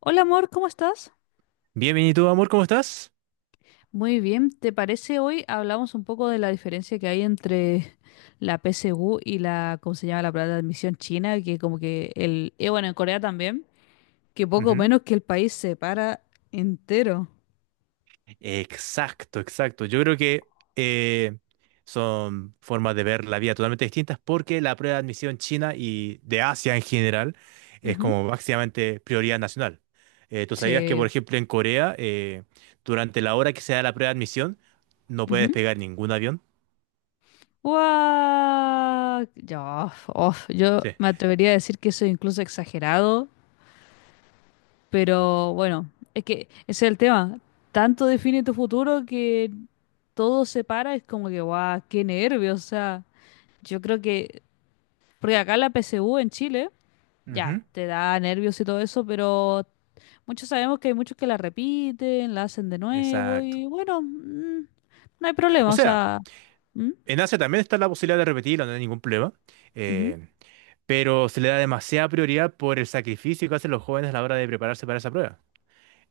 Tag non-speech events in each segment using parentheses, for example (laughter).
Hola amor, ¿cómo estás? Bien, bien, ¿y tú, amor, cómo estás? Muy bien, ¿te parece hoy hablamos un poco de la diferencia que hay entre la PSU y la, ¿cómo se llama? La plata de admisión china, que como que bueno, en Corea también, que poco Ujú. menos que el país se para entero. Exacto, exacto. Yo creo que son formas de ver la vida totalmente distintas porque la prueba de admisión china y de Asia en general es Ujú. como básicamente prioridad nacional. Tú sabías que, por Sí. ejemplo, en Corea, durante la hora que se da la prueba de admisión, no puede Ujú. despegar ningún avión. Guau, yo Sí. me atrevería a decir que eso es incluso exagerado, pero bueno, es que ese es el tema. Tanto define tu futuro que todo se para, es como que, guau, qué nervios, o sea, yo creo que, porque acá la PSU en Chile, ya, Ujú. te da nervios y todo eso, pero muchos sabemos que hay muchos que la repiten, la hacen de nuevo Exacto. y bueno, no hay O problema, o sea, sea, ¿Mm? en Asia también está la posibilidad de repetirlo, no hay ningún problema. Ujú, eh, pero se le da demasiada prioridad por el sacrificio que hacen los jóvenes a la hora de prepararse para esa prueba.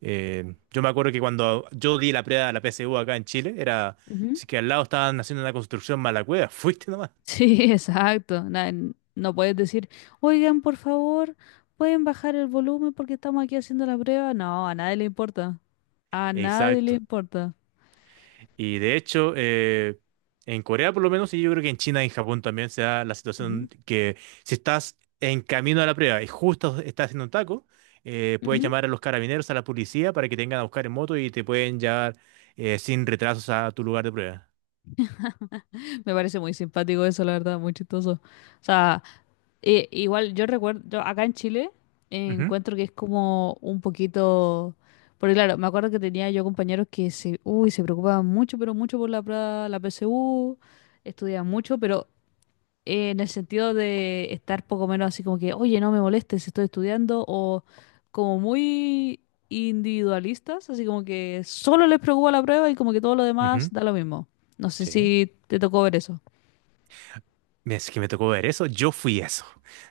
Yo me acuerdo que cuando yo di la prueba de la PSU acá en Chile, era, ujú. si que al lado estaban haciendo una construcción mala cueva, (laughs) fuiste nomás. Sí, (laughs) exacto, no puedes decir, oigan, por favor, pueden bajar el volumen porque estamos aquí haciendo la prueba, no, a nadie le importa, a nadie le Exacto. importa. Y de hecho, en Corea por lo menos, y yo creo que en China y en Japón también se da la Ujú, situación que si estás en camino a la prueba y justo estás haciendo un taco, puedes ujú. llamar a los carabineros, a la policía para que te vengan a buscar en moto y te pueden llevar sin retrasos a tu lugar de prueba. Me parece muy simpático eso, la verdad, muy chistoso. O sea, igual yo recuerdo, yo acá en Chile Ujú. encuentro que es como un poquito, porque claro, me acuerdo que tenía yo compañeros que se preocupaban mucho, pero mucho por la PSU, estudiaban mucho, pero en el sentido de estar poco menos así como que, oye, no me molestes, estoy estudiando, o como muy individualistas, así como que solo les preocupa la prueba y como que todo lo demás Ujú. da lo mismo. No sé Sí. si te tocó ver eso. Es que me tocó ver eso. Yo fui eso.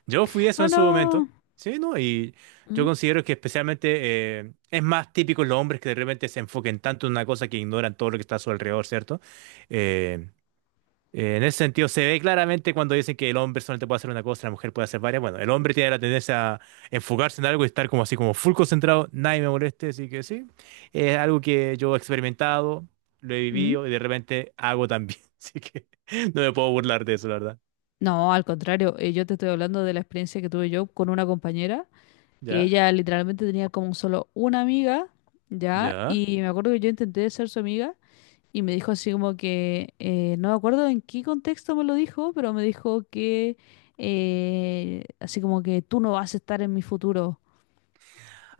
Yo fui eso Oh, en su no. momento. Sí, ¿no? Y yo ¿Mm? considero que, especialmente, es más típico en los hombres que de repente se enfoquen tanto en una cosa que ignoran todo lo que está a su alrededor, ¿cierto? Eh, en ese sentido, se ve claramente cuando dicen que el hombre solamente puede hacer una cosa, la mujer puede hacer varias. Bueno, el hombre tiene la tendencia a enfocarse en algo y estar como así, como full concentrado, nadie me moleste, así que sí. Es algo que yo he experimentado, lo he ¿Mm? vivido y de repente hago también. (laughs) Así que no me puedo burlar de eso, la verdad. No, al contrario, yo te estoy hablando de la experiencia que tuve yo con una compañera, que ¿Ya? ella literalmente tenía como solo una amiga, ¿ya? ¿Ya? Y me acuerdo que yo intenté ser su amiga y me dijo así como que, no me acuerdo en qué contexto me lo dijo, pero me dijo que, así como que tú no vas a estar en mi futuro,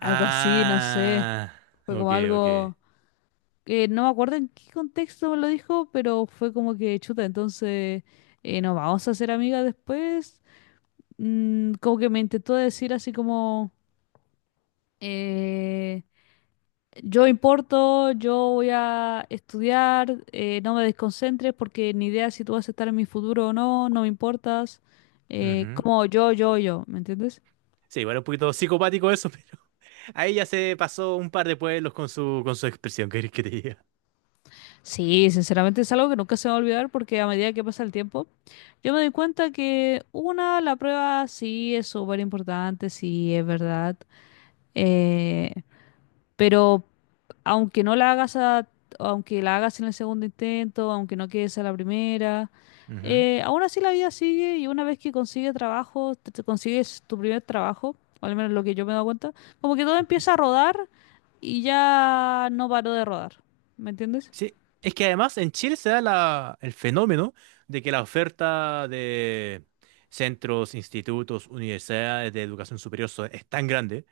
algo así, no sé, fue ok, como ok. algo… no me acuerdo en qué contexto me lo dijo, pero fue como que chuta, entonces nos vamos a hacer amigas después. Como que me intentó decir así como, eh, yo importo, yo voy a estudiar, no me desconcentres porque ni idea si tú vas a estar en mi futuro o no, no me importas. Eh, Ujú. como yo, ¿me entiendes? Sí, igual un poquito psicopático eso, (laughs) pero ahí ya se pasó un par de pueblos con su expresión, ¿qué querés que te diga? Sí, sinceramente es algo que nunca se me va a olvidar porque a medida que pasa el tiempo, yo me doy cuenta que una, la prueba sí es súper importante, sí es verdad, eh, pero aunque no la hagas a- aunque la hagas en el segundo intento, aunque no quedes a la primera, Ujú. Aún así la vida sigue y una vez que consigues trabajo, te consigues tu primer trabajo, o al menos lo que yo me he dado cuenta, como que todo Ujú. empieza a rodar y ya no paró de rodar, ¿me entiendes? Sí, es que además en Chile se da el fenómeno de que la oferta de centros, institutos, universidades de educación superior es tan grande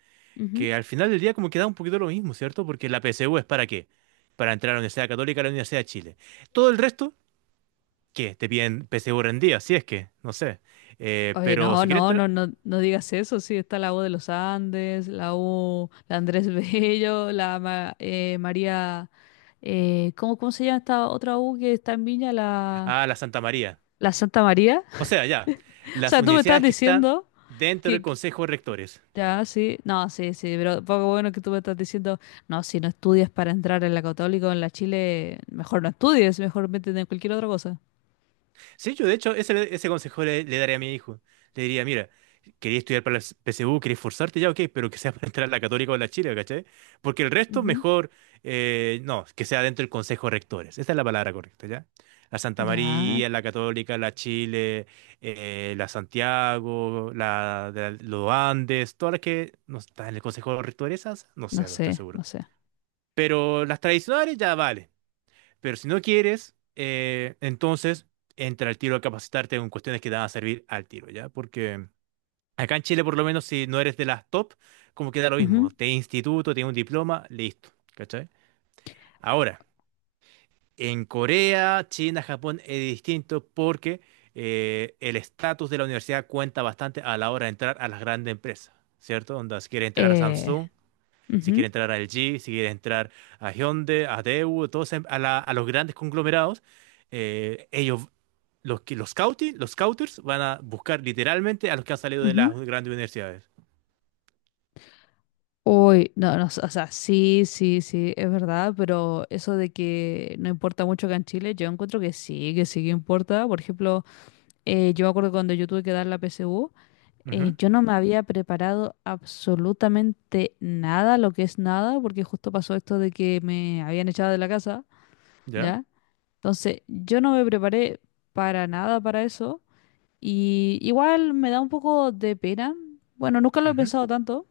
que al final del día como que da un poquito lo mismo, ¿cierto? ¿Porque la PSU es para qué? Para entrar a la Universidad Católica, a la Universidad de Chile. Todo el resto que te piden PSU rendida, si es que, no sé. Oye, Pero no, si quieres no, entrar no, no, no digas eso. Sí, está la U de los Andes, la U, la Andrés (laughs) Bello, la María. ¿Cómo, se llama esta otra U que está en Viña? La, a la Santa María. la Santa María. O (laughs) sea, ya, O las sea, tú me estás universidades que están diciendo. dentro del que, que- Consejo de Rectores. Ya, sí. No, sí, sí, pero poco bueno que tú me estás diciendo. No, si no estudias para entrar en la Católica o en la Chile, mejor no estudies, mejor métete en cualquier otra cosa. Sí, yo de hecho ese consejo le daría a mi hijo. Le diría, mira, quería estudiar para la PSU, quería esforzarte, ya ok, pero que sea para entrar a la Católica o a la Chile, ¿cachai? Porque el resto Ujú. mejor, no, que sea dentro del Consejo de Rectores. Esa es la palabra correcta, ¿ya? La Santa Ya, María, la Católica, la Chile, la Santiago, la de los Andes, todas las que no están en el Consejo de Rectores, esas, no no sé, no estoy sé, seguro. no sé. Pero las tradicionales ya vale. Pero si no quieres, entonces entra al tiro a capacitarte en cuestiones que te van a servir al tiro, ¿ya? Porque acá en Chile, por lo menos, si no eres de las top, como que da lo mismo. Ujú. Te instituto, tienes un diploma, listo, ¿cachai? Ahora, en Corea, China, Japón es distinto porque el estatus de la universidad cuenta bastante a la hora de entrar a las grandes empresas, ¿cierto? Onda, si quieres entrar a Eh, Samsung. Si quiere ujú, entrar a LG, si quiere entrar a Hyundai, a Daewoo, todos a, a los grandes conglomerados, ellos, los, los, los scouters van a buscar literalmente a los que han salido de ujú. las grandes universidades. Uy, no, no, o sea, sí, sí, sí, es verdad, pero eso de que no importa mucho acá en Chile, yo encuentro que sí, que sí que importa. Por ejemplo, yo me acuerdo cuando yo tuve que dar la PSU, Ujú. yo no me había preparado absolutamente nada, lo que es nada, porque justo pasó esto de que me habían echado de la casa, Ya. ¿ya? Entonces, yo no me preparé para nada para eso, y igual me da un poco de pena. Bueno, nunca lo he Ujú. pensado tanto,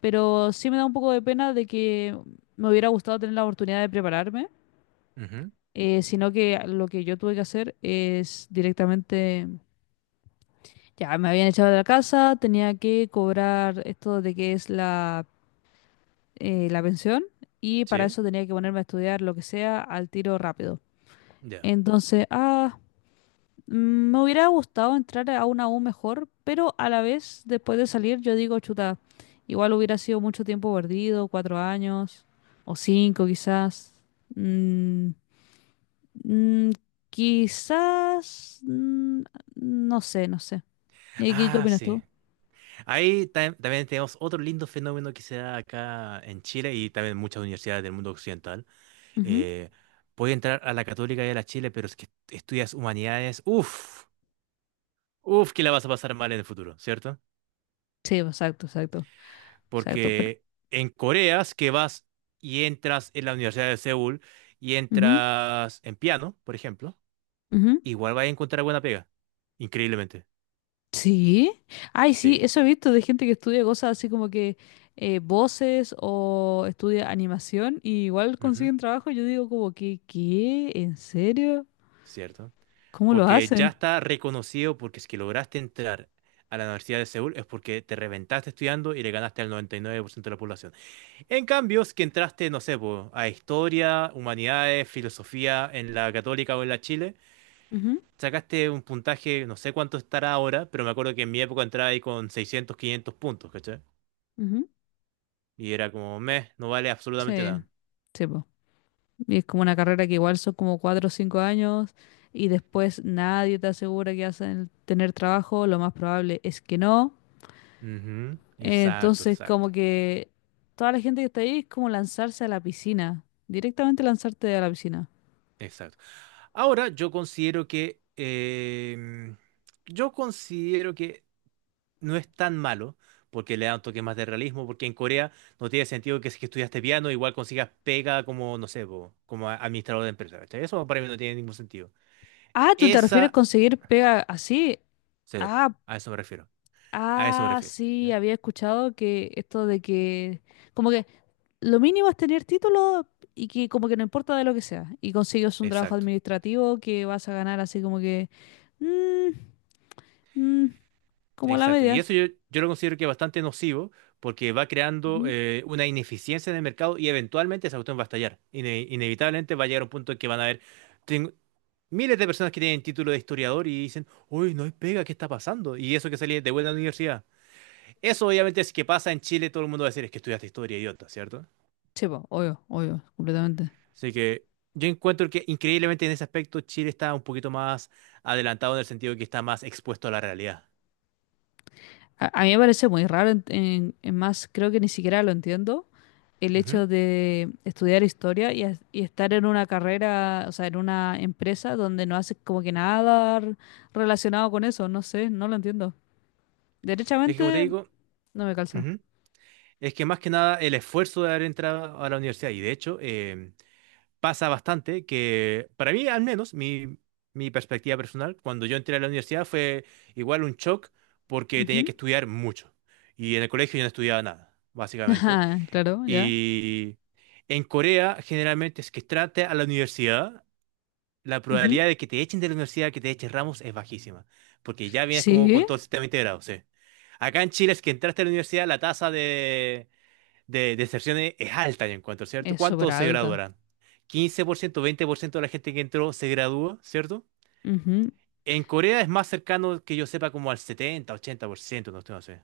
pero sí me da un poco de pena de que me hubiera gustado tener la oportunidad de prepararme, Ujú. Sino que lo que yo tuve que hacer es directamente, ya me habían echado de la casa, tenía que cobrar esto de que es la pensión y para Sí. eso tenía que ponerme a estudiar lo que sea al tiro rápido. Ya. Entonces, me hubiera gustado entrar a una U mejor, pero a la vez, después de salir, yo digo, chuta, igual hubiera sido mucho tiempo perdido, cuatro años, o cinco quizás. Mm, mm, quizás, no sé, no sé. ¿Y qué Ah, opinas sí. tú? Ahí también tenemos otro lindo fenómeno que se da acá en Chile y también en muchas universidades del mundo occidental. Ujú. Eh, Puede entrar a la Católica y a la Chile, pero es que estudias humanidades, uff, uff, que la vas a pasar mal en el futuro, ¿cierto? Sí, exacto, exacto, exacto. Pero, Porque en Corea es que vas y entras en la Universidad de Seúl y ujú, entras en piano, por ejemplo, ujú. igual vas a encontrar buena pega, increíblemente. Sí, ay, sí, Sí, eso he visto de gente que estudia cosas así como que voces o estudia animación y igual ujú, consiguen trabajo. Yo digo como que, ¿qué? ¿En serio? cierto. ¿Cómo lo Porque ya hacen? está reconocido porque es que lograste entrar a la Universidad de Seúl es porque te reventaste estudiando y le ganaste al 99% de la población. En cambio, es que entraste, no sé, po, a historia, humanidades, filosofía en la Católica o en la Chile, Ujú, sacaste un puntaje, no sé cuánto estará ahora, pero me acuerdo que en mi época entraba ahí con 600 500 puntos, ¿cachai? ujú. Y era como, meh, no vale absolutamente Sí, nada. sí, po. Y es como una carrera que igual son como cuatro o cinco años y después nadie te asegura que hacen tener trabajo, lo más probable es que no. Ujú. Eh, Exacto, entonces, exacto, como que toda la gente que está ahí es como lanzarse a la piscina, directamente lanzarte a la piscina. exacto. Ahora yo considero que no es tan malo. Porque le da un toque más de realismo, porque en Corea no tiene sentido que si que estudiaste piano, igual consigas pega como, no sé, po, como administrador de empresa. ¿Cachai? Eso para mí no tiene ningún sentido. Ah, ¿tú te refieres a Esa, conseguir pega así? sí, Ah, a eso me refiero. A eso me ah, refiero. sí, ¿Ya? había escuchado que esto de que como que lo mínimo es tener título y que como que no importa de lo que sea y consigues un trabajo Exacto, administrativo que vas a ganar así como que mm, mm, como la exacto. Y media. eso yo lo considero que es bastante nocivo porque va creando, Ujú. Una ineficiencia en el mercado y eventualmente esa cuestión va a estallar. Inevitablemente va a llegar un punto en que van a haber ten- miles de personas que tienen título de historiador y dicen, uy, no hay pega, ¿qué está pasando? Y eso que salí de vuelta a la universidad. Eso obviamente es que pasa en Chile, todo el mundo va a decir, es que estudiaste historia, idiota, ¿cierto? Sí, po, obvio, obvio, completamente. Así que yo encuentro que increíblemente en ese aspecto Chile está un poquito más adelantado en el sentido de que está más expuesto a la realidad. A mí me parece muy raro, en más creo que ni siquiera lo entiendo el hecho de estudiar historia y estar en una carrera, o sea, en una empresa donde no haces como que nada relacionado con eso, no sé, no lo entiendo. Es que como te Derechamente, digo. no me calza. Ujú. Es que más que nada el esfuerzo de haber entrado a la universidad, y de hecho, pasa bastante que para mí al menos mi perspectiva personal, cuando yo entré a la universidad fue igual un shock porque tenía que Ujú. estudiar mucho. Y en el colegio yo no estudiaba nada, (laughs) básicamente. Ajá, claro, ya. Y en Corea generalmente es que trate a la universidad la Ujú. probabilidad de que te echen de la universidad, que te echen Ramos, es bajísima, porque ya vienes como Sí, con todo el sistema integrado, sí. Acá en Chile es que entraste a la universidad, la tasa de deserción es alta, yo encuentro, ¿cierto? es súper ¿Cuántos se alta. graduarán? 15%, 20% de la gente que entró se gradúa, ¿cierto? Ujú. En Corea es más cercano que yo sepa como al 70, 80%, no estoy, no sé.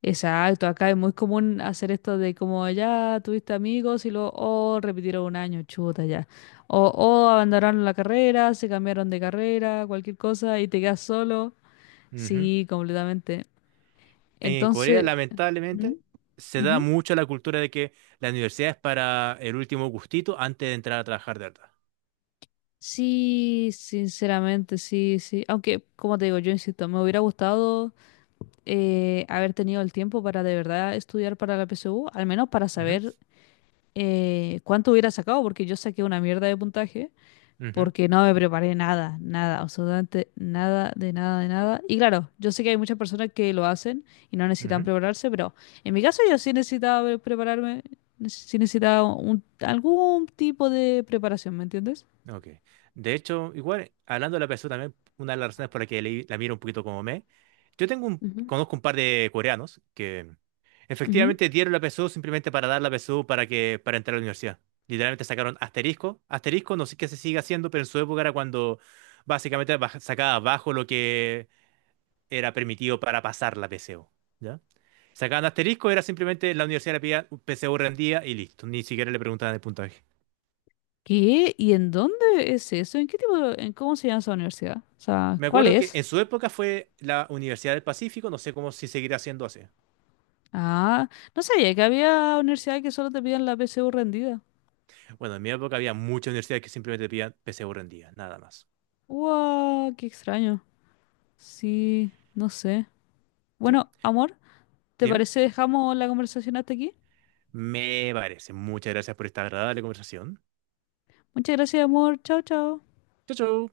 Exacto, acá es muy común hacer esto de como ya tuviste amigos y luego o repitieron un año, chuta ya. O abandonaron la carrera, se cambiaron de carrera, cualquier cosa y te quedas solo. Ujú. Sí, completamente. En Corea, Entonces, ¿Mm? lamentablemente, se da Ujú. mucho la cultura de que la universidad es para el último gustito antes de entrar a trabajar de verdad. Sí, sinceramente, sí, sí. Aunque, como te digo, yo insisto, me hubiera gustado haber tenido el tiempo para de verdad estudiar para la PSU, al menos para Ujú. saber cuánto hubiera sacado, porque yo saqué una mierda de puntaje, Ujú. porque no me preparé nada, nada, absolutamente nada, de nada, de nada. Y claro, yo sé que hay muchas personas que lo hacen y no necesitan Ujú. prepararse, pero en mi caso yo sí necesitaba prepararme, sí necesitaba algún tipo de preparación, ¿me entiendes? Ok. De hecho, igual, hablando de la PSU también, una de las razones por la que la miro un poquito como me, yo tengo Ujú. conozco un par de coreanos que Ujú. efectivamente dieron la PSU simplemente para dar la PSU para que, para entrar a la universidad. Literalmente sacaron asterisco. Asterisco, no sé qué se sigue haciendo, pero en su época era cuando básicamente sacaba abajo lo que era permitido para pasar la PSU. ¿Ya? Sacaban asterisco, era simplemente la universidad le pedía PSU rendía y listo. Ni siquiera le preguntaban el puntaje. ¿Qué? ¿Y en dónde es eso? ¿En qué tipo, en cómo se llama esa universidad? O sea, Me ¿cuál acuerdo que es? en su época fue la Universidad del Pacífico, no sé cómo si seguirá siendo así. Ah, no sabía que había universidades que solo te piden la PSU rendida. Bueno, en mi época había muchas universidades que simplemente pedían PSU rendida, nada más. ¡Wow! ¡Qué extraño! Sí, no sé. ¿Sí? Bueno, amor. ¿Te Dime. parece dejamos la conversación hasta aquí? Me parece. Muchas gracias por esta agradable conversación. Muchas gracias, amor. Chao, chao. Chau, chau.